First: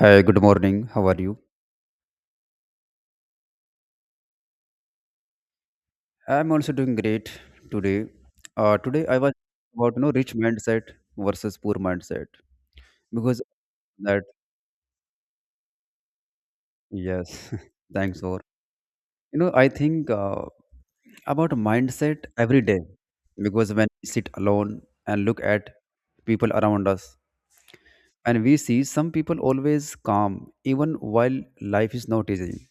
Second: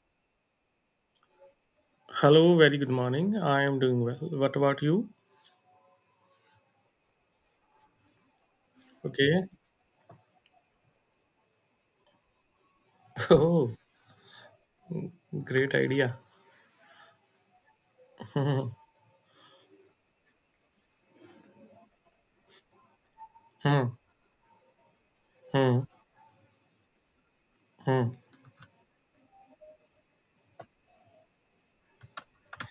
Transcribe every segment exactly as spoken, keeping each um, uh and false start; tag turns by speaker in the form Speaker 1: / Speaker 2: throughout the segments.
Speaker 1: Hi, good morning. How are you?
Speaker 2: Hello, very good morning. I am doing well. What about you?
Speaker 1: I'm also doing great today. Uh, today I was
Speaker 2: Okay.
Speaker 1: about you know rich mindset versus poor mindset because
Speaker 2: Oh,
Speaker 1: that.
Speaker 2: great idea.
Speaker 1: Yes, thanks for. you know I think uh, about mindset every day, because when
Speaker 2: Hmm.
Speaker 1: we sit alone and look at
Speaker 2: Hmm.
Speaker 1: people around us
Speaker 2: Hmm.
Speaker 1: and we see some people always calm even while life is not easy,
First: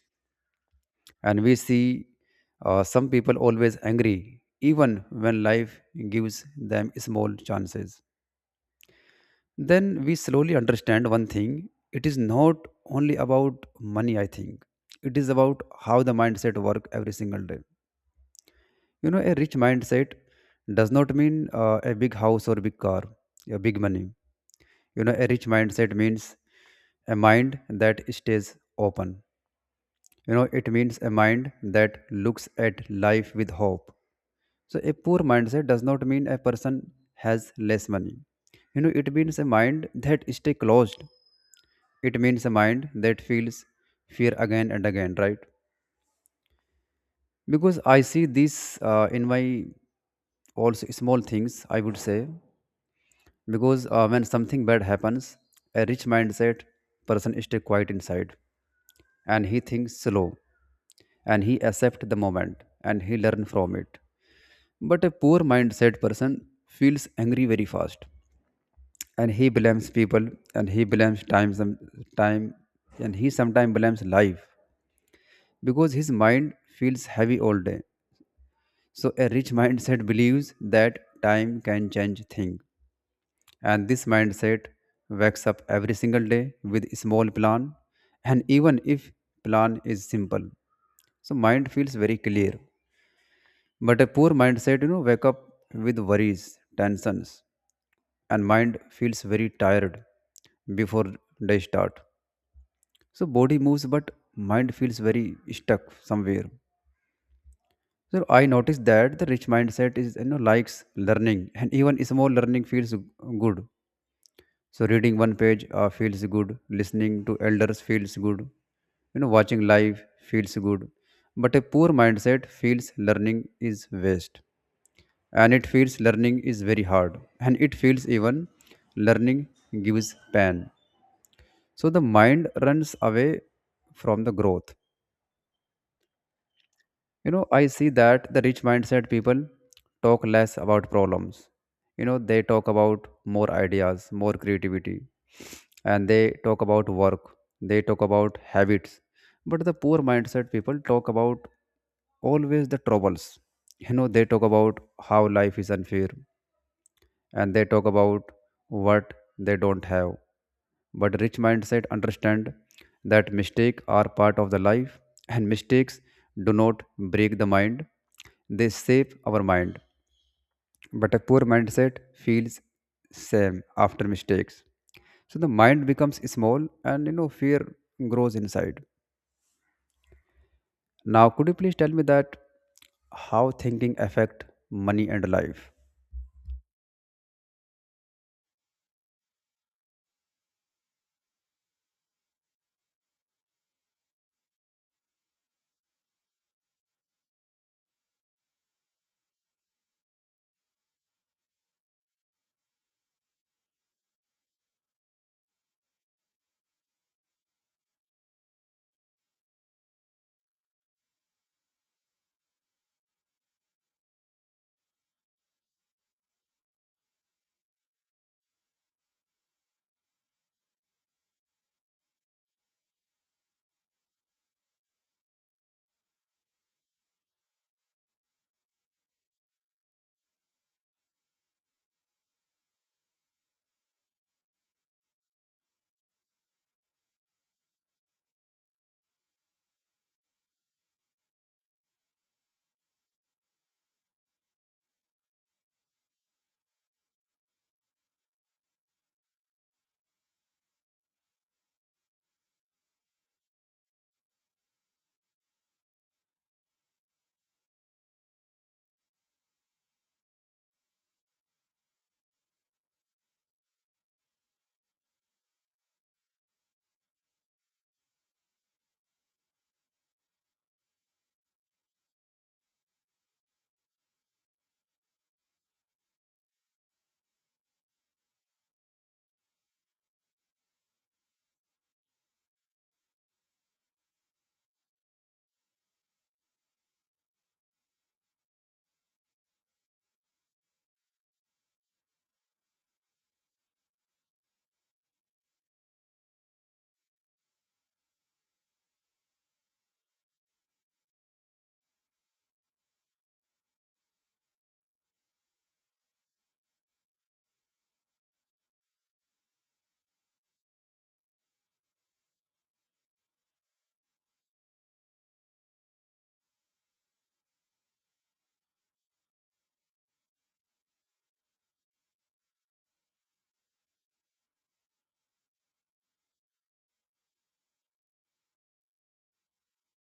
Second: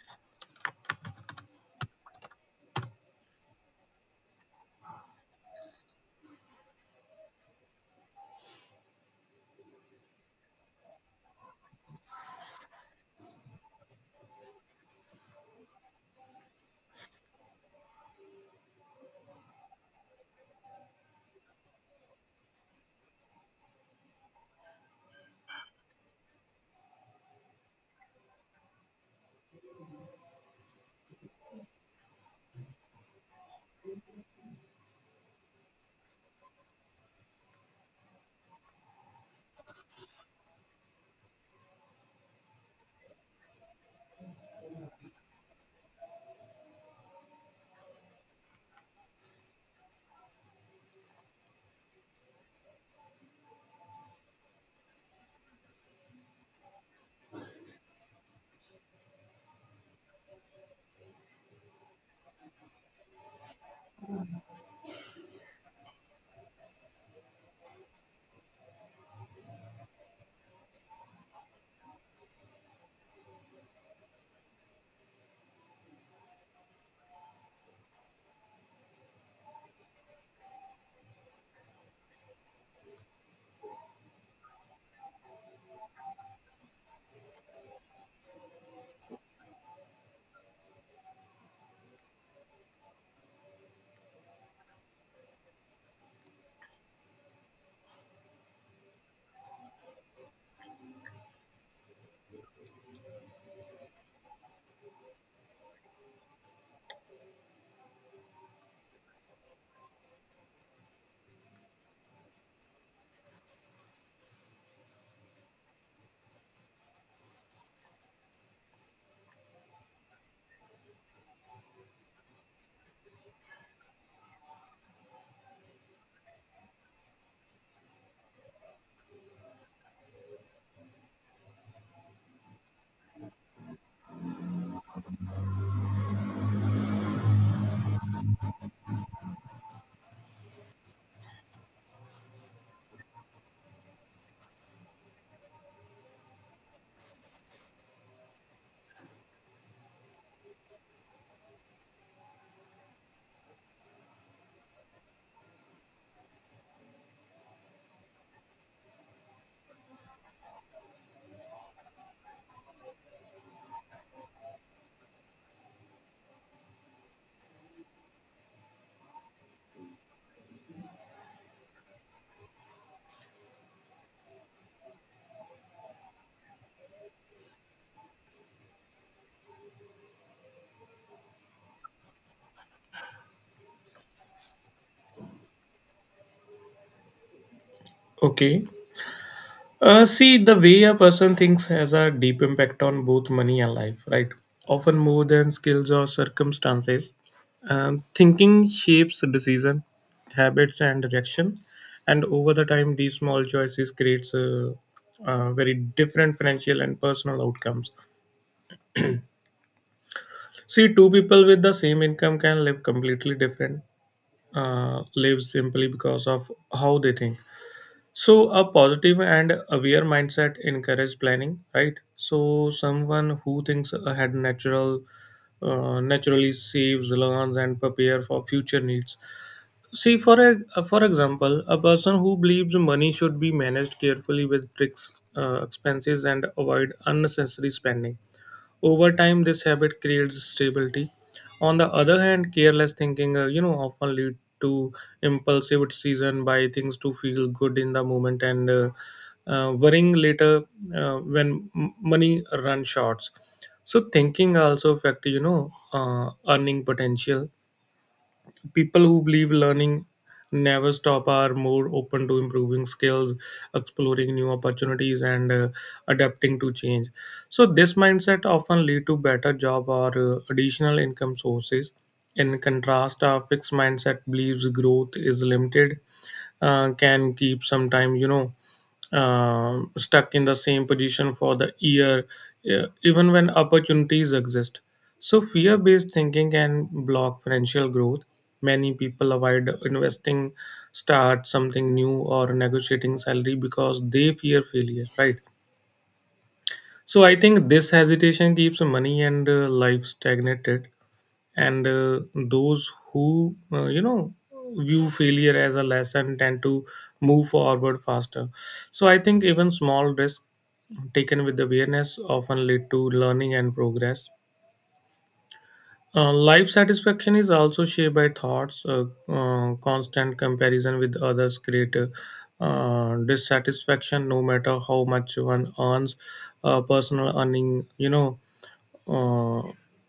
Speaker 1: and we see uh, some people always angry even when life gives them small chances. Then we slowly understand one thing: it is not only about money, I think. It is about how the mindset work every single day. You know a rich mindset does not mean uh, a big house or big car, a big money. You know a rich mindset means a mind that stays open. You know it means a mind that looks at life with hope. So a poor mindset does not mean a person has less money. You know, it means a mind that stay closed. It means a mind that feels fear again and again, right? Because I see this uh, in my also small things, I would say. Because uh, when something bad happens, a rich mindset person stay quiet inside and he thinks slow and he accept the moment and he learn from it. But a poor mindset person feels angry very fast and he blames people and he blames time some time and he sometimes blames life because his mind feels heavy all day. So a rich mindset believes that time can change things, and this mindset wakes up every single day with a small plan, and even if plan is simple, so mind feels very clear. But a poor mindset you know wake up with worries tensions, and mind feels very tired before they start. So body moves, but mind feels very stuck somewhere. So I noticed that the rich mindset is you know likes learning, and even small learning feels good. So reading one page uh, feels good, listening to elders feels good, you know watching live feels good. But a poor mindset feels learning is waste, and it feels learning is very hard, and it feels even learning gives pain. So the mind runs away from the growth. You know, I see that the rich mindset people talk less about problems. You know, they talk about more ideas, more creativity, and they talk about work, they talk about habits. But the poor mindset people talk about always the troubles. You know, they talk about how life is unfair, and they talk about what they don't have. But rich mindset understand that mistakes are part of the life, and mistakes do not break the mind, they shape our mind. But a poor mindset feels same after mistakes, so the mind becomes small, and you know fear grows inside. Now could you please tell me that how thinking affect money and life?
Speaker 2: Okay. Uh, see, the way a person thinks has a deep impact on both money and life, right? Often more than skills or circumstances. Um, thinking shapes decision, habits, and direction, and over the time, these small choices creates uh, uh, very different financial and personal outcomes. See, two people with the same income can live completely different uh, lives simply because of how they think. So, a positive and aware mindset encourages planning, right? So, someone who thinks ahead natural, uh, naturally saves, learns, and prepare for future needs. See, for a, for example, a person who believes money should be managed carefully with tricks, uh, expenses, and avoid unnecessary spending over time, this habit creates stability. On the other hand, careless thinking, uh, you know, often lead to impulsive decision by things to feel good in the moment and uh, uh, worrying later uh, when m- money run short. So thinking also affect you know uh, earning potential. People who believe learning never stop are more open to improving skills, exploring new opportunities, and uh, adapting to change. So this mindset often lead to better job or uh, additional income sources. In contrast, a fixed mindset believes growth is limited, uh, can keep sometime you know um stuck in the same position for the year, uh, even when opportunities exist. So, fear based thinking can block financial growth. Many people avoid investing, start something new, or negotiating salary because they fear failure, right? So, I think this hesitation keeps money and uh, life stagnated. And uh, those who, uh, you know, view failure as a lesson tend to move forward faster. So, I think even small risks taken with awareness often lead to learning and progress. Uh, life satisfaction is also shaped by thoughts. Uh, uh, constant comparison with others create uh, uh, dissatisfaction, no matter how much one earns. Uh, personal earning, you know, uh,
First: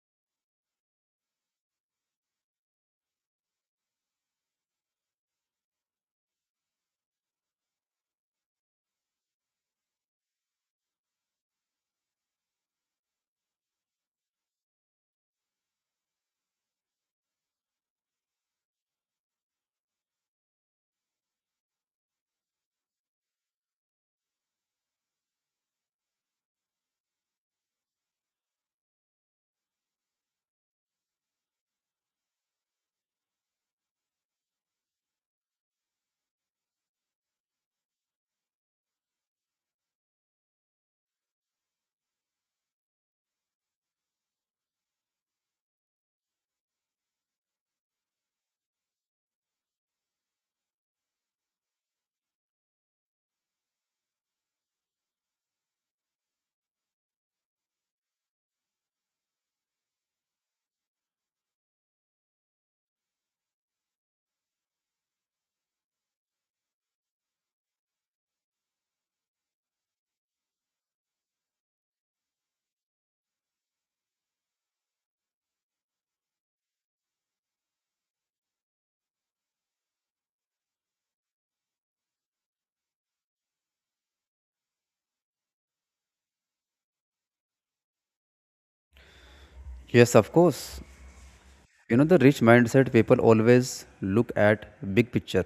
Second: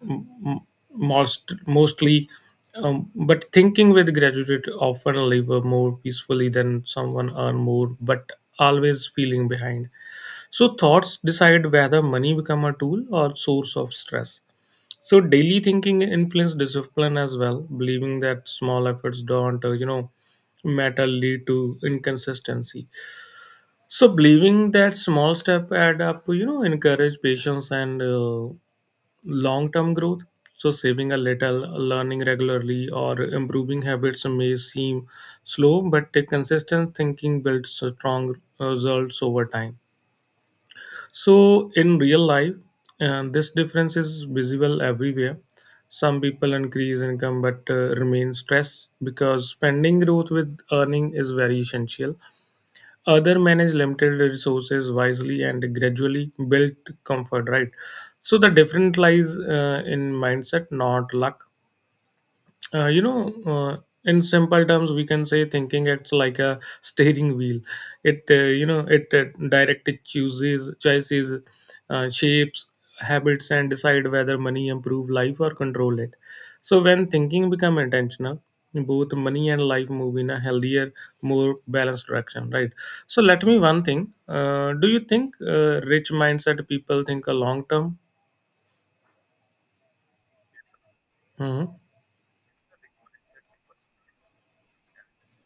Speaker 2: m- m- most mostly. Um, but thinking with graduate often live more peacefully than someone earn more, but always feeling behind. So thoughts decide whether money become a tool or source of stress. So daily thinking influence discipline as well, believing that small efforts don't, uh, you know, matter lead to inconsistency. So believing that small step add up, you know, encourage patience and uh, long-term growth. So saving a little, learning regularly, or improving habits may seem slow, but the consistent thinking builds a strong results over time. So, in real life, and this difference is visible everywhere. Some people increase income but uh, remain stressed because spending growth with earning is very essential. Other manage limited resources wisely and gradually build comfort, right? So, the difference lies uh, in mindset, not luck. Uh, you know, uh, in simple terms, we can say thinking it's like a steering wheel. It uh, you know it uh, directly chooses choices, uh, shapes, habits, and decide whether money improve life or control it. So when thinking become intentional, both money and life move in a healthier, more balanced direction. Right. So let me one thing. Uh, do you think uh, rich mindset people think a long term?
Speaker 1: Yes, of course.
Speaker 2: Hmm.
Speaker 1: you know the rich mindset people always look at big picture,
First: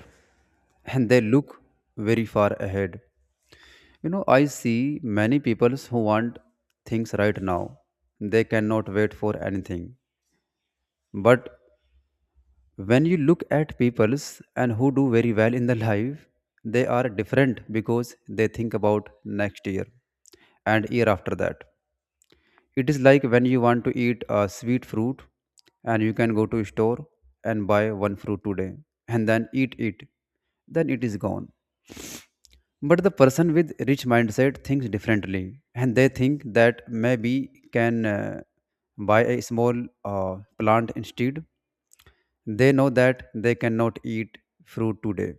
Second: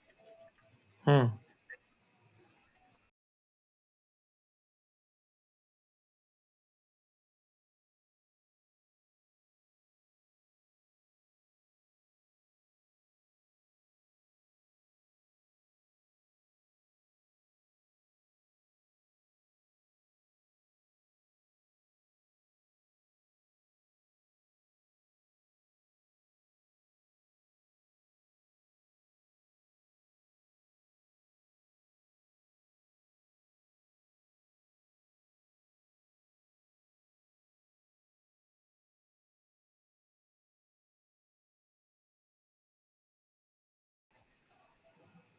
Speaker 1: and they
Speaker 2: Hmm.
Speaker 1: look very far ahead. you know I see many people who want things right now, they cannot wait for anything. But when you look at peoples and who do very well in the life, they are different because they think about next year and year after that. It is like when you want to eat a sweet fruit and you can go to store and buy one fruit today and then eat it. Then it is gone. But the person with rich mindset thinks differently, and they think that maybe can uh, buy a small uh, plant instead. They know that they cannot eat fruit today.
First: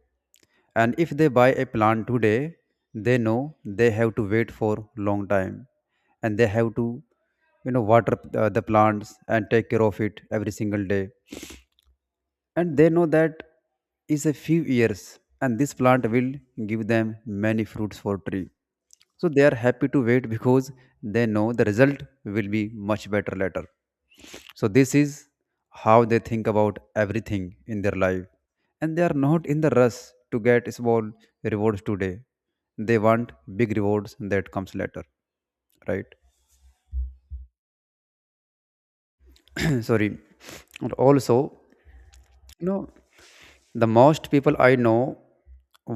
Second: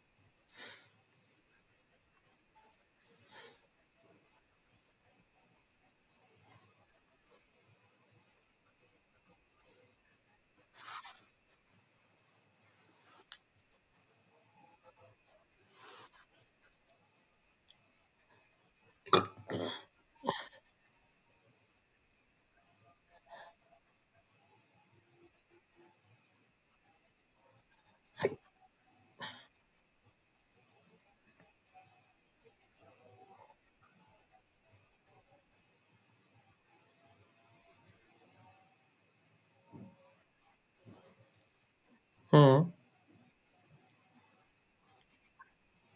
Speaker 1: And if they buy a plant today, they know they have to wait for long time, and they have to you know water uh, the plants and take care of it every single day. And they know that is a few years and this plant will give them many fruits for tree. So they are happy to wait because they know the result will be much better later. So this is how they think about everything in their life, and they are not in the rush to get small rewards today. They want big rewards that comes later, right? Sorry. And also, you
Speaker 2: Hmm.
Speaker 1: know the most people I know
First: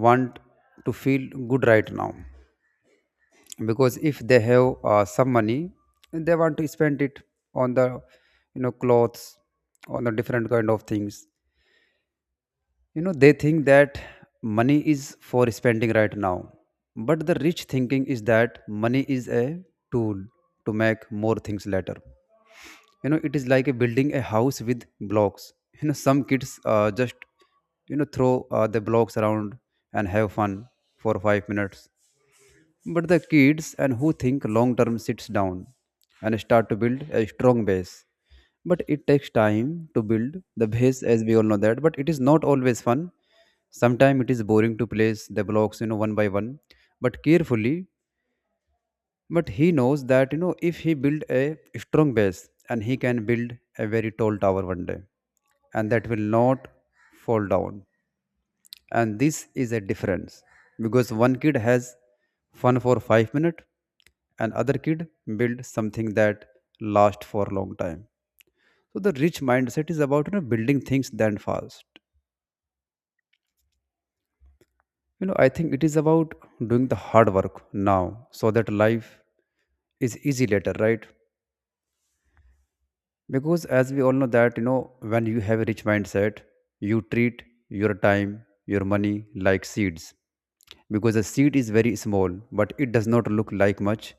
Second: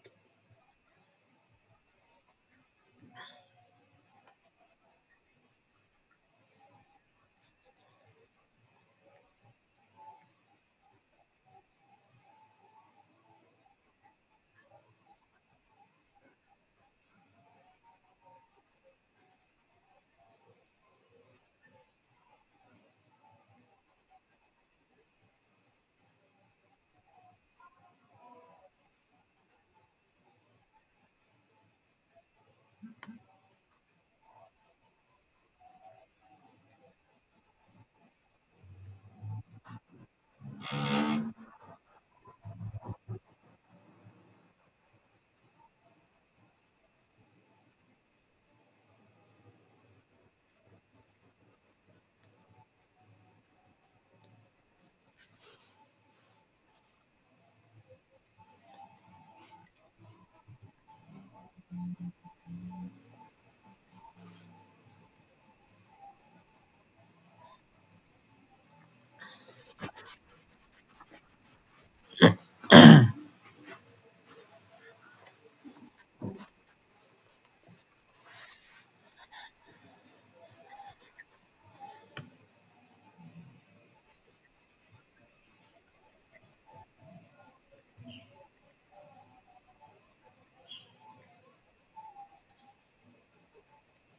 Speaker 1: want to feel good right now, because if they have uh, some money, they want to spend it on the you know clothes, on the different kind of things. You know they think that money is for spending right now, but the rich thinking is that money is a tool to make more things later. you know it is like a building a house with blocks. you know some kids uh, just you know throw uh, the blocks around and have fun for five minutes. But the kids and who think long term sits down and start to build a strong base. But it takes time to build the base, as we all know that, but it is not always fun. Sometimes it is boring to place the blocks, you know one by one, but carefully. But he knows that you know if he build a strong base, and he can build a very tall tower one day, and that will not fall down. And this is a difference because one kid has fun for five minutes, and other kid build something that last for a long time. So the rich mindset is about you know building things then fast. you know I think it is about doing the hard work now so that life is easy later, right? Because as we all know that, you know when you have a rich mindset you treat your time, your money like seeds, because a seed is very small but it does not look like much.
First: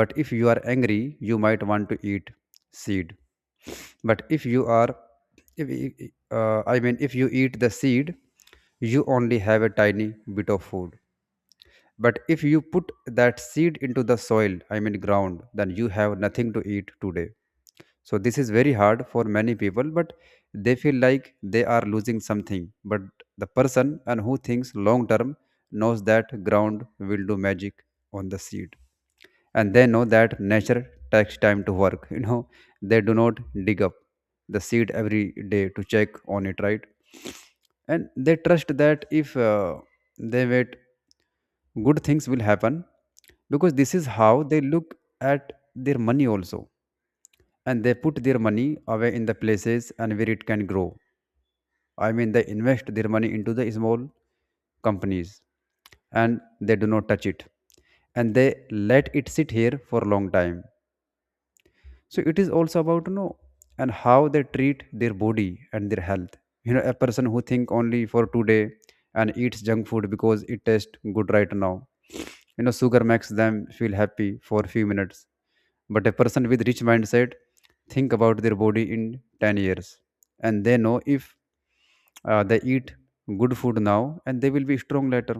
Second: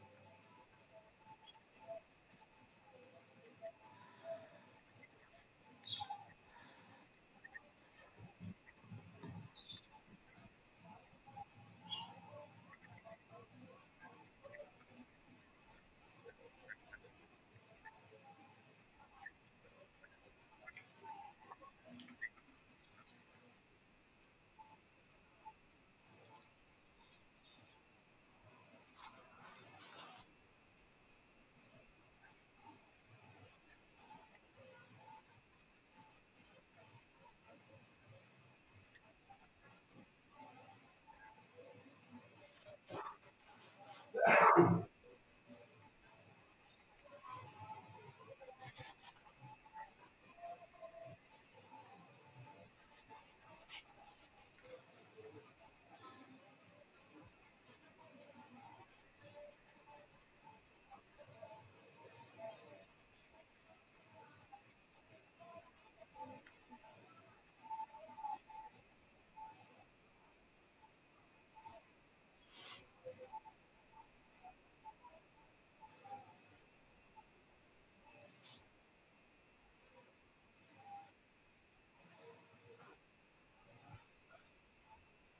Speaker 1: But if you are angry you might want to eat seed. But if you are if, uh, I mean if you eat the seed, you only have a tiny bit of food. But if you put that seed into the soil, I mean ground, then you have nothing to eat today. So this is very hard for many people, but they feel like they are losing something. But the person and who thinks long term knows that ground will do magic on the seed. And they know that nature takes time to work. You know, they do not dig up the seed every day to check on it, right? And they trust that if uh, they wait, good things will happen, because this is how they look at their money also, and they put their money away in the places and where it can grow. I mean, they invest their money into the small companies, and they do not touch it, and they let it sit here for a long time. So it is also about you know and how they treat their body and their health. You know, a person who think only for today and eats junk food because it tastes good right now. You know, sugar makes them feel happy for a few minutes. But a person with rich mindset think about their body in ten years, and they know if uh, they eat good food now, and they will be strong later.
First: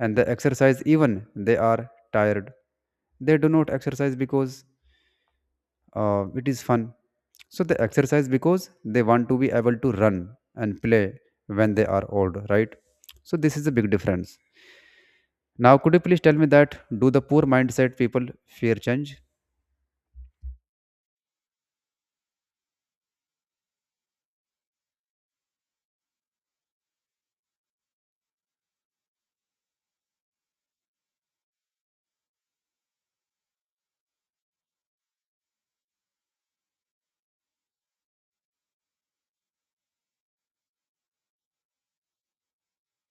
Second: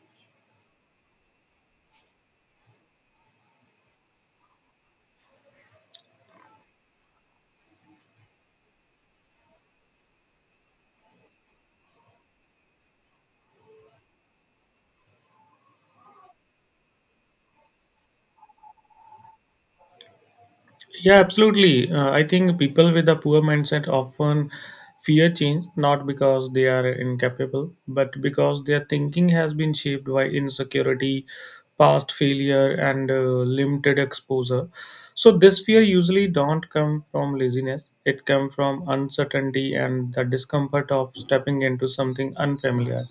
Speaker 1: And they exercise even they are tired. They do not exercise because uh, it is fun. So they exercise because they want to be able to run and play when they are old, right? So this is a big difference. Now could you please tell me that, do the poor mindset people fear change?
Speaker 2: Yeah, absolutely. Uh, I think people with a poor mindset often fear change not because they are incapable, but because their thinking has been shaped by insecurity, past failure, and uh, limited exposure. So this fear usually don't come from laziness. It comes from uncertainty and the discomfort of stepping into something unfamiliar.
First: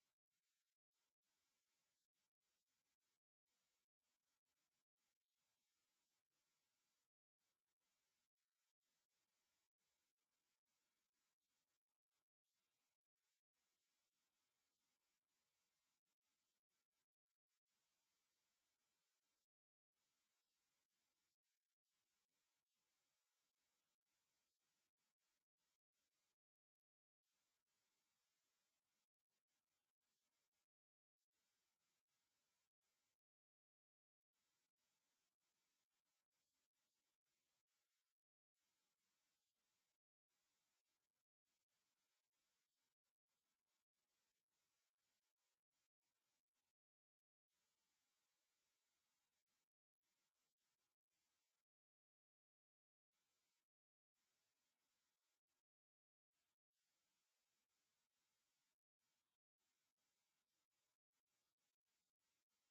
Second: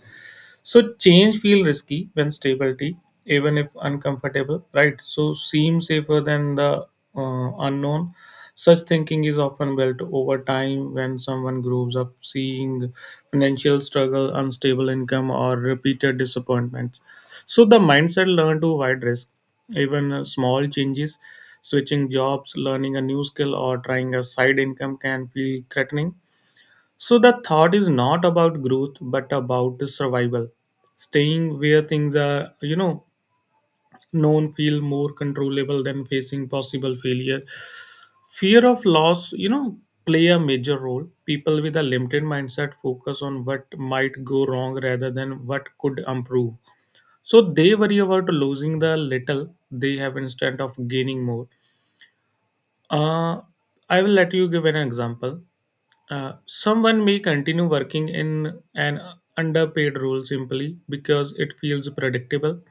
Speaker 2: So change feel risky when stability, even if uncomfortable, right? So seem safer than the uh, unknown. Such thinking is often built over time when someone grows up seeing financial struggle, unstable income, or repeated disappointments. So the mindset learn to avoid risk, even uh, small changes, switching jobs, learning a new skill, or trying a side income can feel threatening. So the thought is not about growth, but about the survival. Staying where things are, you know, known feel more controllable than facing possible failure. Fear of loss, you know, play a major role. People with a limited mindset focus on what might go wrong rather than what could improve. So they worry about losing the little they have instead of gaining more. Uh, I will let you give an example. Uh, someone may continue working in an underpaid role simply because it feels predictable,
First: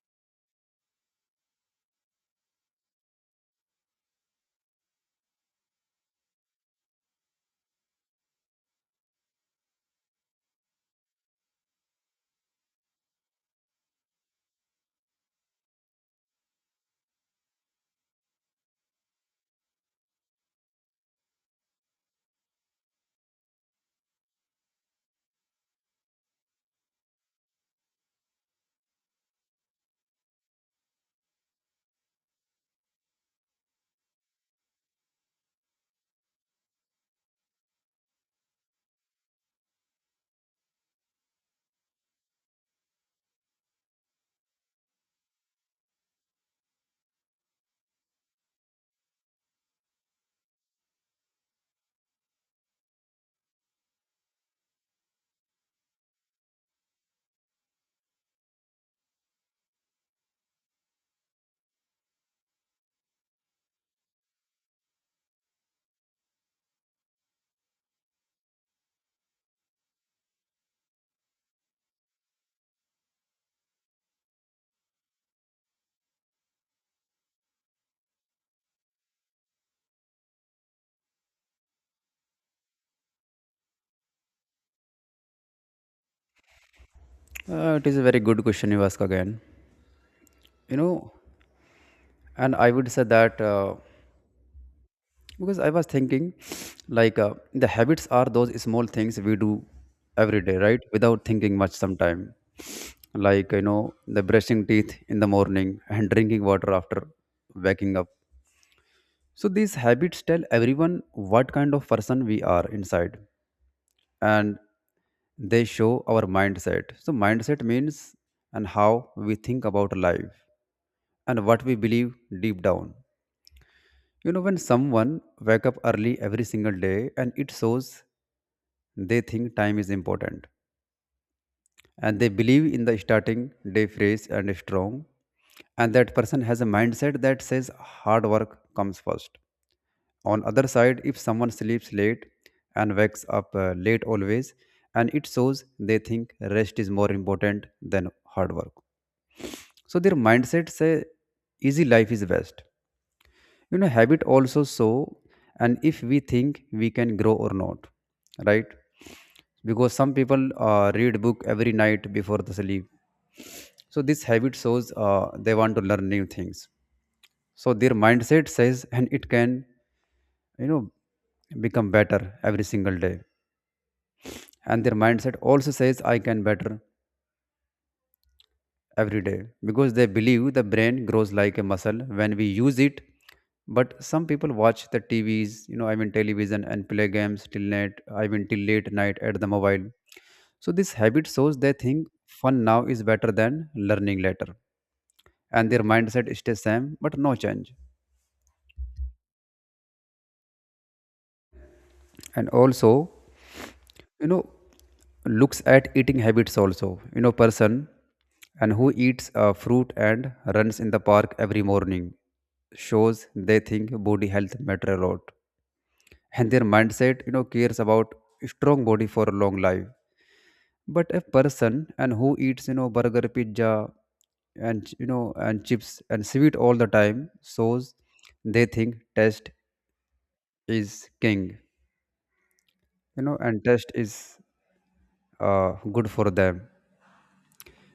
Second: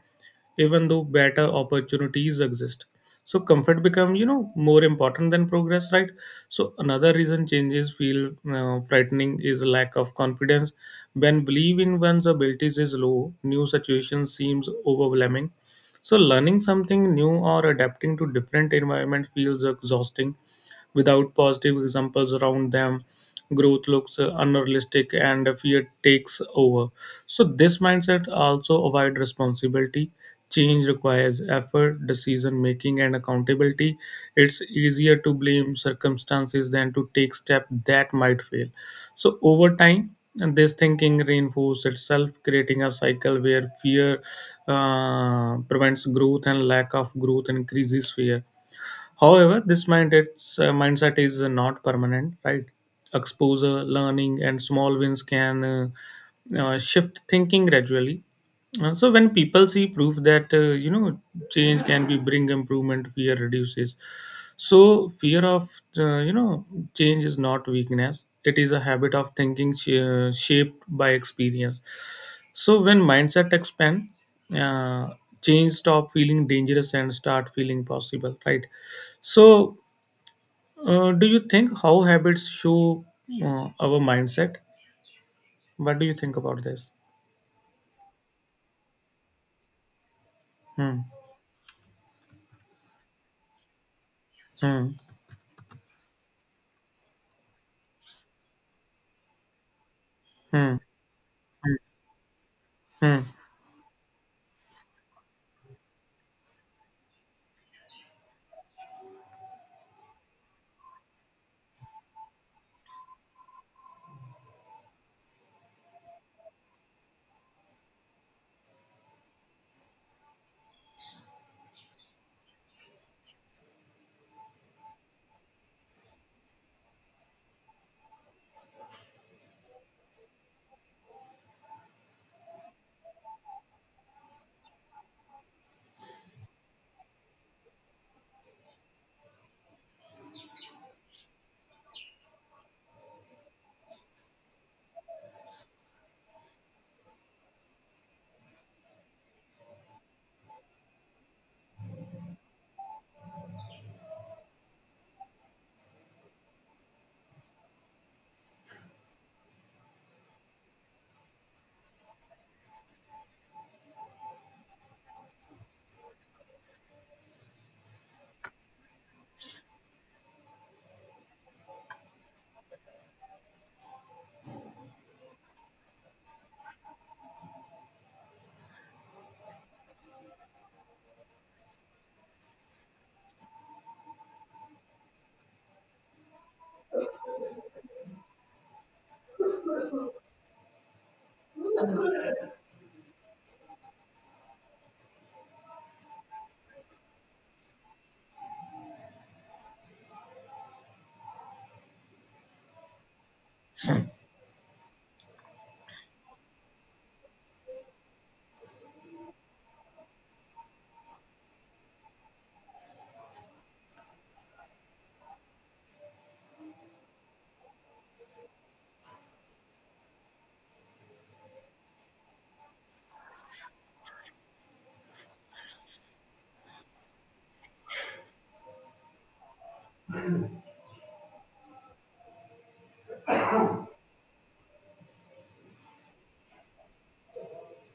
Speaker 2: even though better opportunities exist. So comfort become you know more important than progress, right? So another reason changes feel uh, frightening is lack of confidence. When belief in one's abilities is low, new situations seems overwhelming. So learning something new or adapting to different environment feels exhausting without positive examples around them. Growth looks uh, unrealistic and fear takes over. So this mindset also avoid responsibility. Change requires effort, decision making and accountability. It's easier to blame circumstances than to take step that might fail. So over time, and this thinking reinforces itself, creating a cycle where fear uh, prevents growth and lack of growth increases fear. However, this mind, it's, uh, mindset is uh, not permanent, right? Exposure, learning, and small wins can uh, uh, shift thinking gradually. Uh, so when people see proof that uh, you know change can be bring improvement, fear reduces. So fear of uh, you know change is not weakness. It is a habit of thinking sh- uh, shaped by experience. So when mindset expand, uh, change stop feeling dangerous and start feeling possible. Right. So uh, do you think how habits show uh, our mindset? What do you think about this?
Speaker 1: uh, it is a very good question you ask again. you
Speaker 2: Hmm.
Speaker 1: know and I would say that uh,
Speaker 2: Hmm.
Speaker 1: because I was thinking like uh, the habits are those small things we do every day,
Speaker 2: Hmm.
Speaker 1: right, without thinking
Speaker 2: Hmm.
Speaker 1: much sometime.
Speaker 2: Hmm.
Speaker 1: Like you know the brushing teeth in the morning and drinking water after waking up. So these habits tell everyone what kind of person we are inside. And they show our mindset. So mindset means and how we think about life and what we believe deep down. You know, when someone wake up early every single day, and it shows they think time is important, and they believe in the starting day fresh and strong. And that person has a mindset that says hard work comes first. On other side, if someone sleeps late and wakes up uh, late always, and it shows they think rest is more important than hard work. So their mindset say easy life is best, you know habit also. So, and if we think we can grow or not, right? Because some people uh, read book every night before the sleep, so this habit shows uh, they want to learn new things. So their mindset says and it can, you know become better every single day. And their mindset also says I can better every day because they believe the brain grows like a muscle when we use it. But some people watch the tvs, you know I mean television, and play games till night, I mean till late night at the mobile. So this habit shows they think fun now is better than learning later, and their mindset stays same but no change. And also, you know looks at eating habits also. You know person and who eats uh, fruit and runs in the park every morning shows they think body health matter a lot, and their mindset, you know cares about strong body for a long life. But a person and who eats, you know burger pizza and, you know and chips and sweet all the time shows they think taste is king. You know and taste is uh, good for them,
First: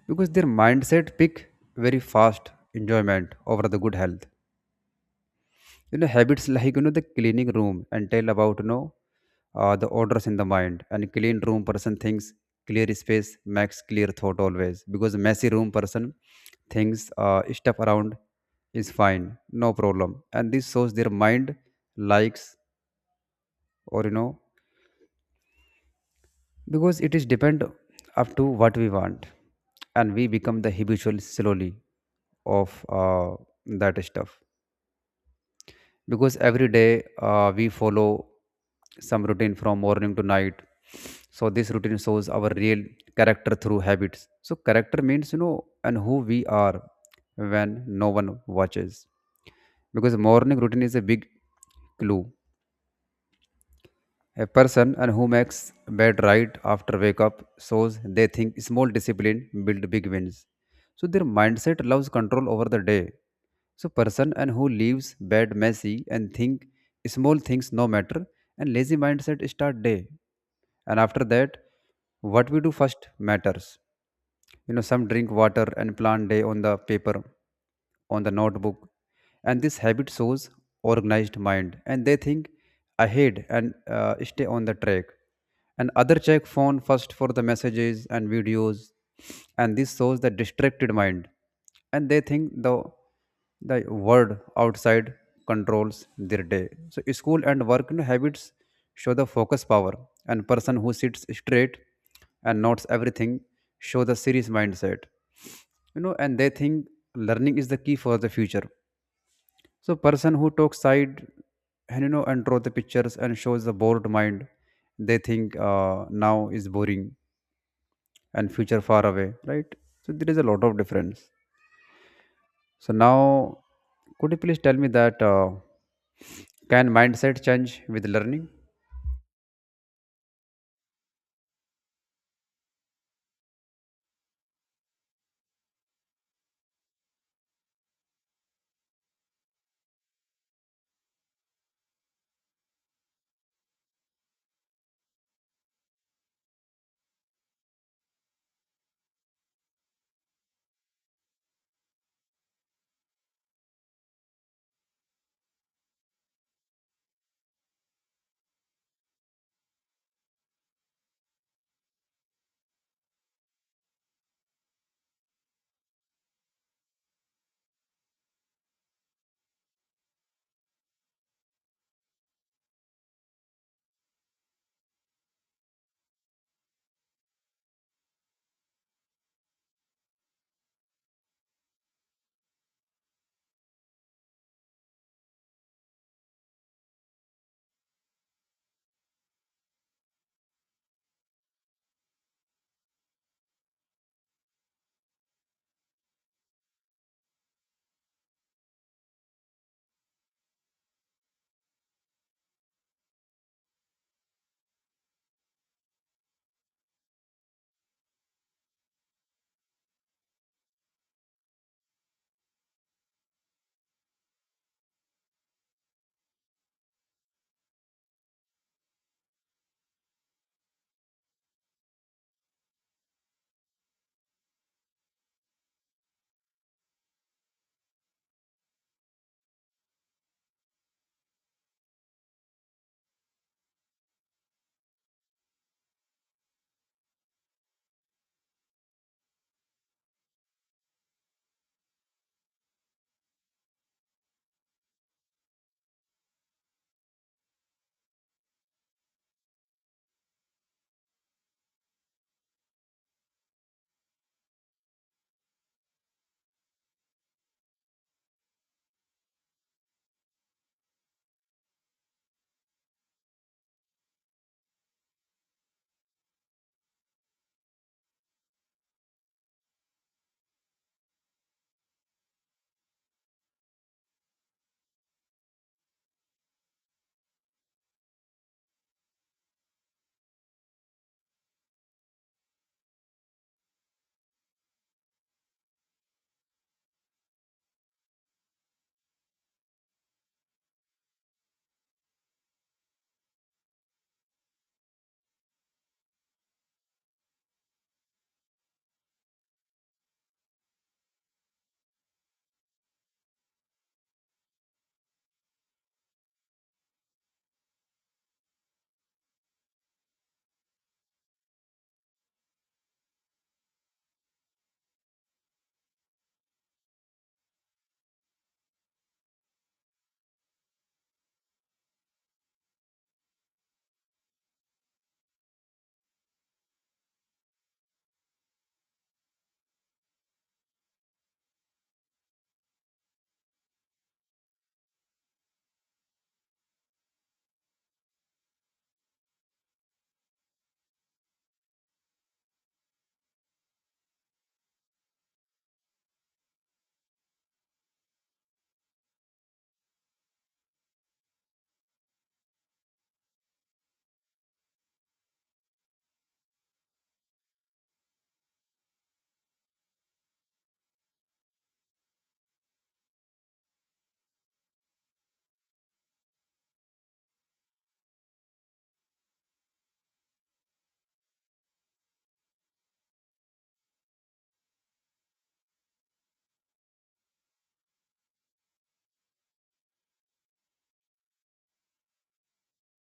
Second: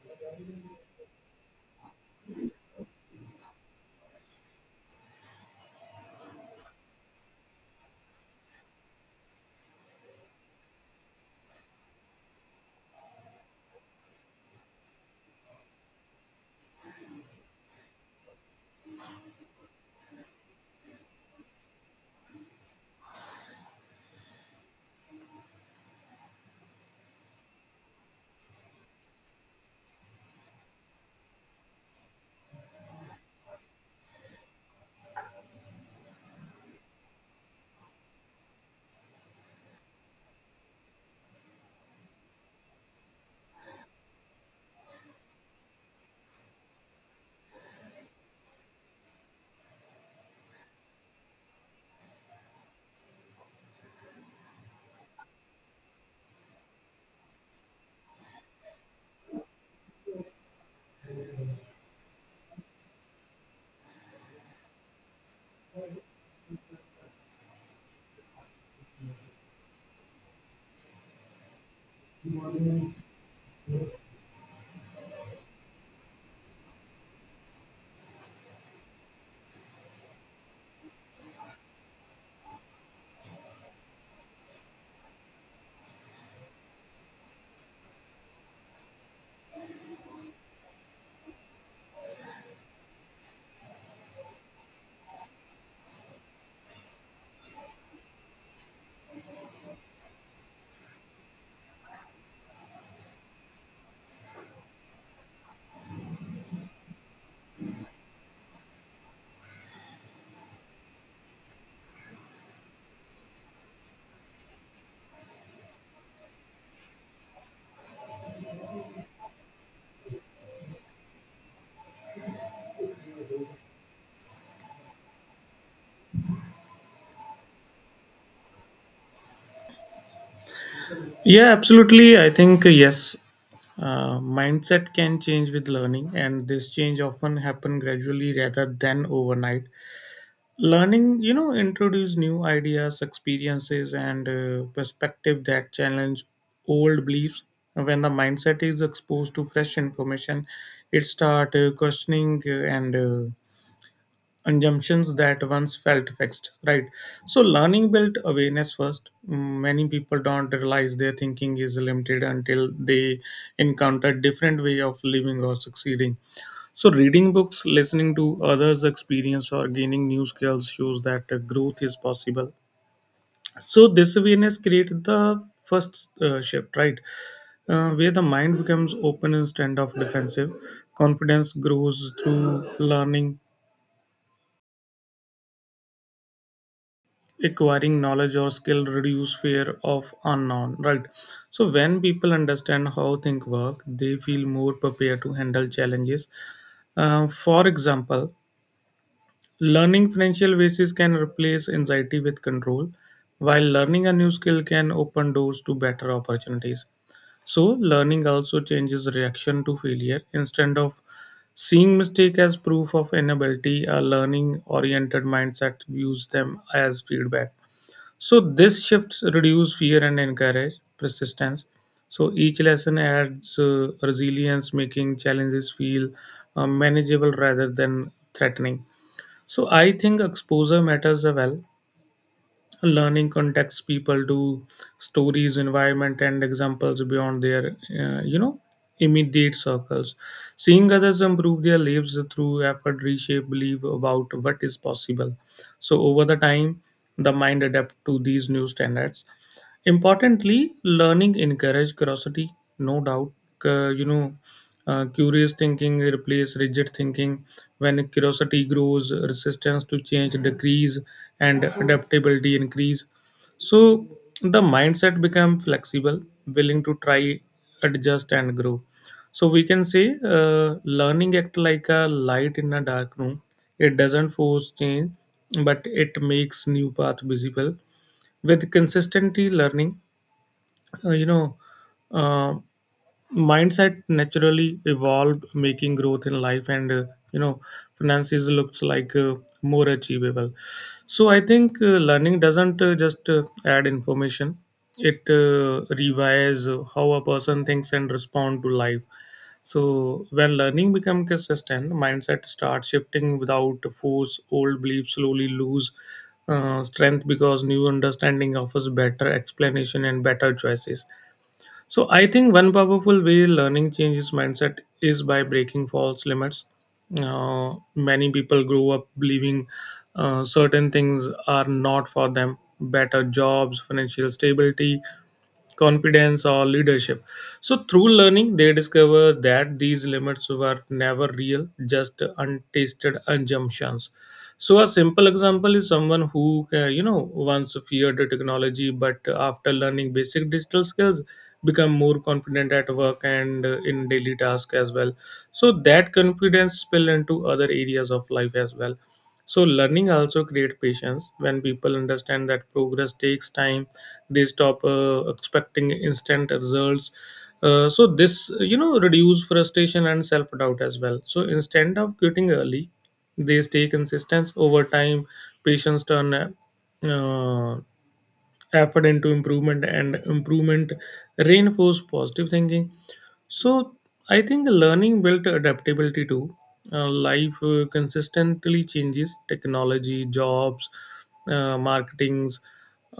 Speaker 1: because their mindset pick very fast enjoyment over the good health. You know habits like, you know the cleaning room and tell about, you know uh, the orders in the mind. And clean room person thinks clear space makes clear thought always, because messy room person thinks uh, stuff around is fine, no problem, and this shows their mind likes or, you know because it is depend up to what we want, and we become the habitual slowly of uh, that stuff. Because every day uh, we follow some routine from morning to night, so this routine shows our real character through habits. So character means, you know and who we are when no one watches, because morning routine is a big clue. A person and who makes bed right after wake up shows they think small discipline build big wins. So their mindset loves control over the day. So person and who leaves bed messy and think small things no matter, and lazy mindset start day. And after that, what we do first matters. You know some drink water and plan day on the paper, on the notebook, and this habit shows organized mind, and they think ahead and uh, stay on the track. And other check phone first for the messages and videos, and this shows the distracted mind, and they think the the world outside controls their day. So school and work, you know, habits show the focus power, and person who sits straight and notes everything show the serious mindset. You know, and they think learning is the key for the future. So person who talks side and, you know and draw the pictures and shows the bored mind, they think uh, now is boring and future far away, right? So there is a lot of difference. So now, could you please tell me that uh, can mindset change with learning?
Speaker 2: Yeah, absolutely. I think uh, yes. Uh, mindset can change with learning, and this change often happen gradually rather than overnight. Learning, you know, introduce new ideas, experiences, and uh, perspective that challenge old beliefs. When the mindset is exposed to fresh information, it start uh, questioning uh, and uh, assumptions that once felt fixed right. So learning built awareness first. Mm, many people don't realize their thinking is limited until they encounter different way of living or succeeding. So reading books, listening to others experience, or gaining new skills shows that uh, growth is possible. So this awareness created the first uh, shift, right, uh, where the mind becomes open instead of defensive. Confidence grows through learning. Acquiring knowledge or skill reduce fear of unknown, right? So when people understand how things work, they feel more prepared to handle challenges. Uh, for example, learning financial basis can replace anxiety with control, while learning a new skill can open doors to better opportunities. So learning also changes reaction to failure. Instead of seeing mistake as proof of inability, a learning oriented mindset views them as feedback. So this shifts reduce fear and encourage persistence. So each lesson adds uh, resilience, making challenges feel uh, manageable rather than threatening. So I think exposure matters a well. Learning context people do stories, environment, and examples beyond their uh, you know immediate circles. Seeing others improve their lives through effort reshape belief about what is possible. So over the time, the mind adapt to these new standards. Importantly, learning encourages curiosity, no doubt. Uh, you know, uh, Curious thinking replaces rigid thinking. When curiosity grows, resistance to change decrease and adaptability increase. So the mindset become flexible, willing to try, adjust, and grow. So we can say uh, learning act like a light in a dark room. It doesn't force change, but it makes new path visible. With consistently learning, uh, you know uh, mindset naturally evolved making growth in life and uh, you know finances looks like uh, more achievable. So I think uh, learning doesn't uh, just uh, add information. It uh, revises uh, how a person thinks and respond to life. So when learning become consistent, mindset starts shifting without force. Old beliefs slowly lose uh, strength because new understanding offers better explanation and better choices. So I think one powerful way learning changes mindset is by breaking false limits. Uh, many people grow up believing uh, certain things are not for them: better jobs, financial stability, confidence, or leadership. So, through learning, they discover that these limits were never real, just untasted assumptions. So, a simple example is someone who, uh, you know, once feared technology, but after learning basic digital skills, become more confident at work and uh, in daily tasks as well. So that confidence spill into other areas of life as well. So learning also create patience. When people understand that progress takes time, they stop uh, expecting instant results. Uh, so this you know reduce frustration and self doubt as well. So instead of quitting early, they stay consistent over time. Patience turn uh, effort into improvement and improvement reinforce positive thinking. So I think learning built adaptability too. Uh, life uh, consistently changes technology jobs, uh, marketings,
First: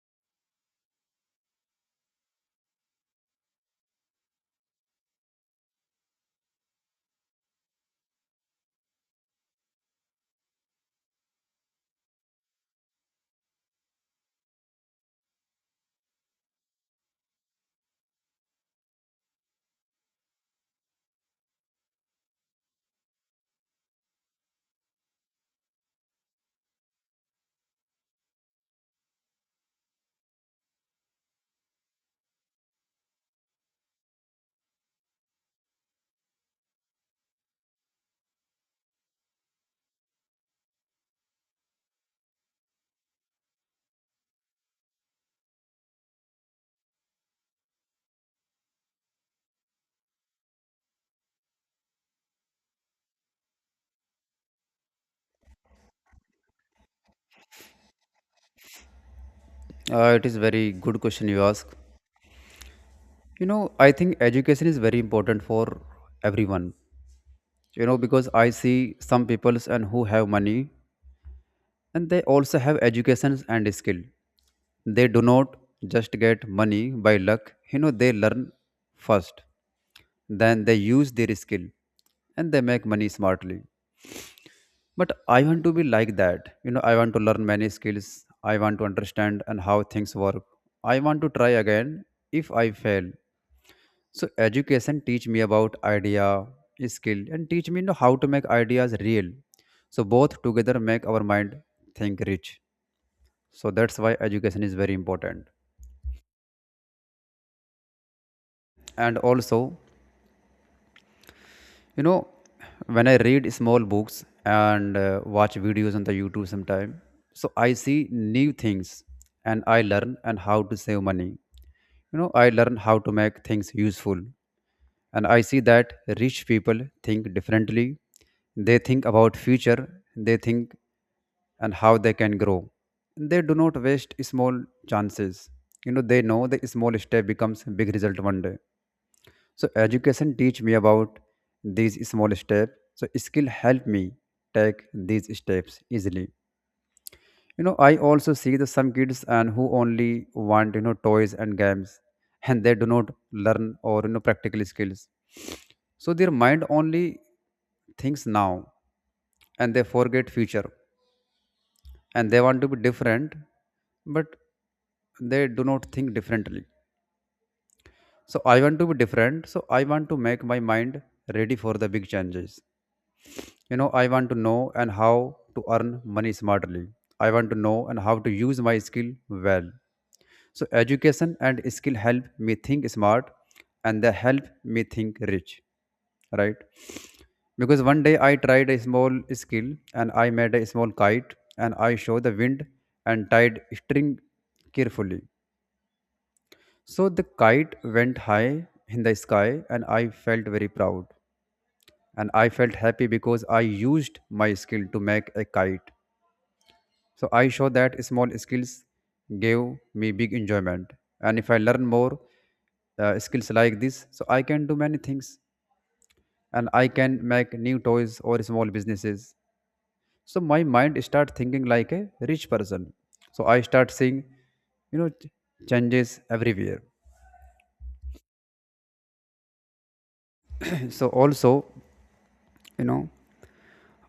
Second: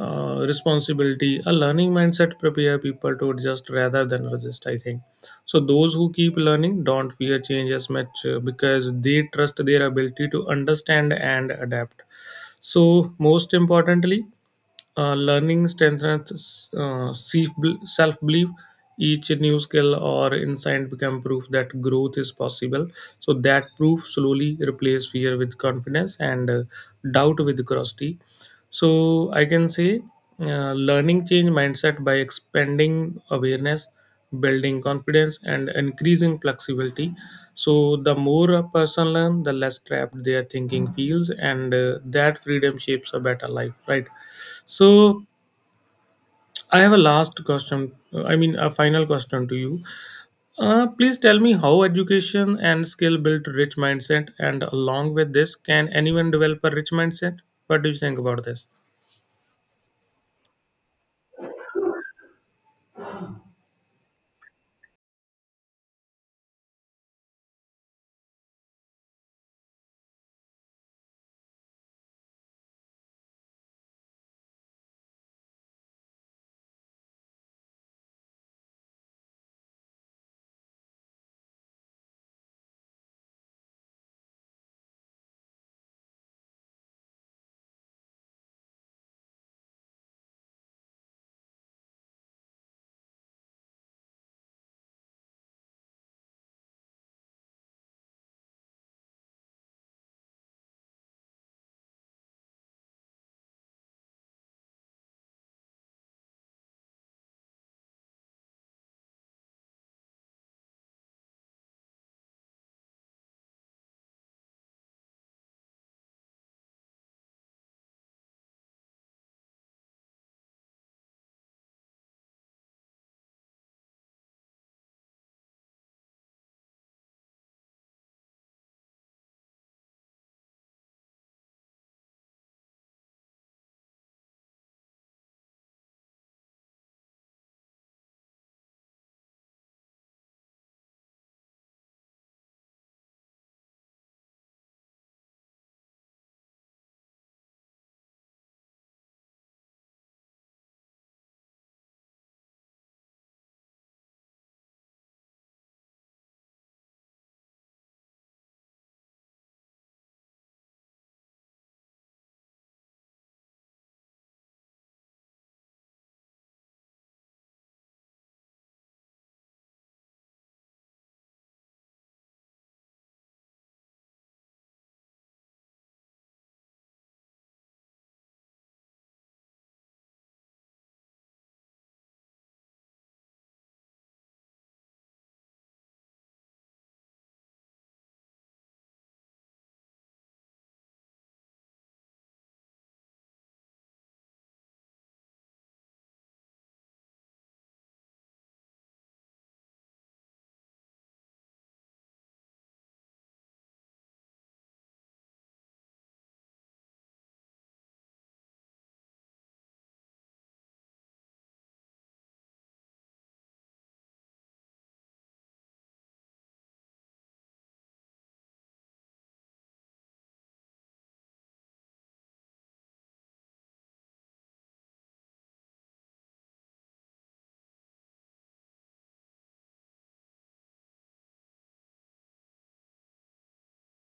Speaker 2: uh, responsibility. A learning mindset prepare people to adjust rather than resist, I think. So those who keep learning don't fear change as much, uh, because they trust their ability to understand and adapt. So most importantly, uh, learning strengthens uh, self belief. Each new skill or insight become proof that growth is possible. So that proof slowly replace fear with confidence and uh, doubt with curiosity. So I can say uh, learning change mindset by expanding awareness, building confidence, and increasing flexibility. So the more a person learn, the less trapped their thinking feels, and uh, that freedom shapes a better life. Right. So I have a last question. Uh, I mean, a final question to you. Uh, please tell me how education and skill build rich mindset, and along with this, can anyone develop a rich mindset? What do you think about this?
Speaker 1: Uh, it is very good question you ask. You know, I think education is very important for everyone. You know, because I see some peoples and who have money, and they also have educations and skill. They do not just get money by luck. You know, they learn first, then they use their skill and they make money smartly. But I want to be like that. You know, I want to learn many skills, I want to understand and how things work, I want to try again if I fail. So education teach me about idea, skill, and teach me, you know, how to make ideas real. So both together make our mind think rich. So that's why education is very important. And also, you know, when I read small books and uh, watch videos on the YouTube sometime, so I see new things and I learn and how to save money. You know, I learn how to make things useful. And I see that rich people think differently. They think about future, they think and how they can grow. They do not waste small chances. You know, they know the small step becomes big result one day. So education teach me about these small steps. So skill help me take these steps easily. You know, I also see the some kids and who only want, you know, toys and games, and they do not learn or, you know practical skills. So their mind only thinks now, and they forget future, and they want to be different, but they do not think differently. So I want to be different. So I want to make my mind ready for the big changes. you know I want to know and how to earn money smartly. I want to know and how to use my skill well. So education and skill help me think smart, and they help me think rich, right? Because one day I tried a small skill, and I made a small kite, and I showed the wind and tied string carefully, so the kite went high in the sky, and I felt very proud, and I felt happy because I used my skill to make a kite. So I show that small skills gave me big enjoyment. And if I learn more uh, skills like this, so I can do many things, and I can make new toys or small businesses. So my mind start thinking like a rich person. So I start seeing, you know, ch- changes everywhere. So also, you know,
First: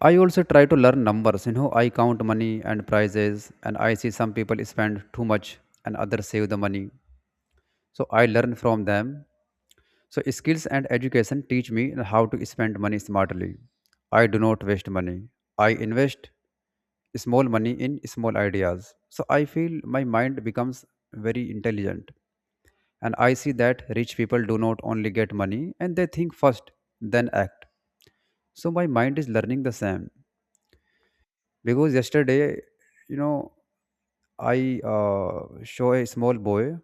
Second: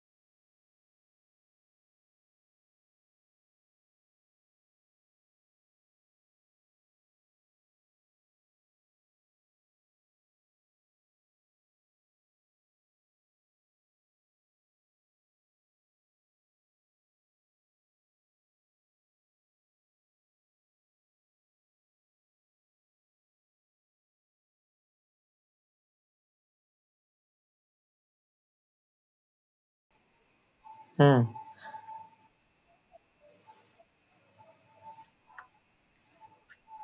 Speaker 1: I also try to learn numbers. You know, I count money and prizes, and I see some people spend too much and others save the money. So I learn from them. So skills and education teach me how to spend money smartly. I do not waste money. I invest small money in small ideas. So I feel my mind becomes very intelligent. And I see that rich people do not only get money, and they think first, then act. So my mind is learning the same.
Speaker 2: Hmm.
Speaker 1: Because yesterday, you know, I uh, show a small boy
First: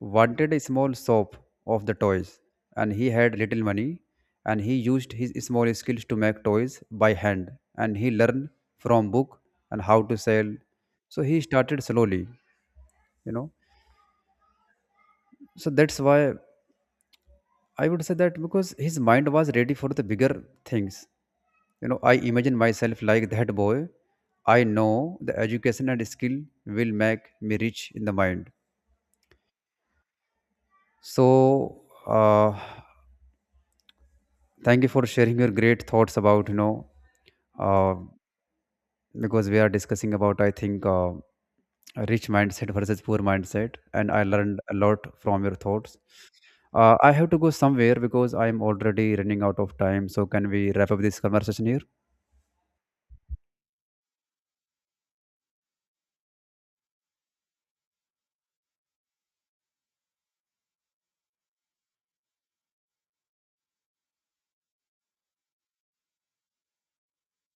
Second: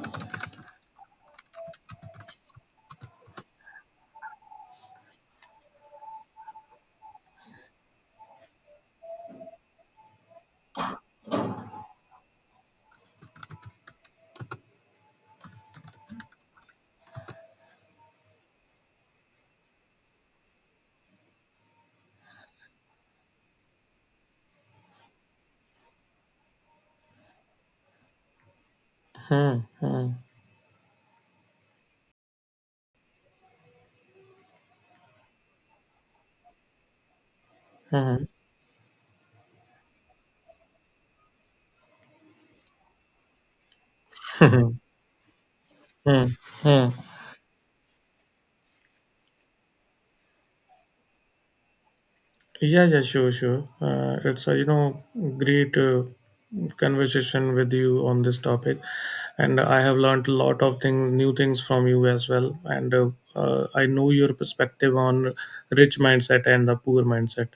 Speaker 1: wanted a small shop of the toys, and he had little money, and he used his small skills to make toys by hand, and he learned from book and how to sell, so he started slowly, you know. So that's why I would say that, because his mind was ready for the bigger things. You know, I imagine myself like that boy. I know the education and skill will make me rich in the mind.
Speaker 2: Hmm. Hmm.
Speaker 1: So uh, thank you for sharing your great thoughts about, you know uh,
Speaker 2: Hmm.
Speaker 1: because we are discussing about, I think, uh, rich mindset versus poor mindset, and I learned a
Speaker 2: Hmm.
Speaker 1: lot from your thoughts.
Speaker 2: Hmm. Hmm.
Speaker 1: uh, I have to go somewhere because I'm already running out of time, so can we wrap up this conversation here?
Speaker 2: Yeah, yeah, sure, sure. Uh, it's a you know great uh, conversation with you on this topic, and I have learned a lot of thing, new things from you as well. And uh, uh, I know your perspective on rich mindset and the poor mindset.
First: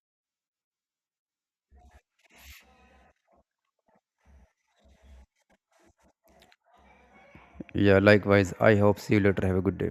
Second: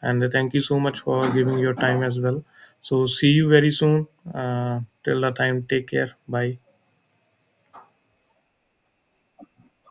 Speaker 2: And thank you so much for giving your time as well. So see you very soon. Uh, till the time, take care. Bye.
Speaker 1: Yeah, likewise, I hope see you later. Have a good day.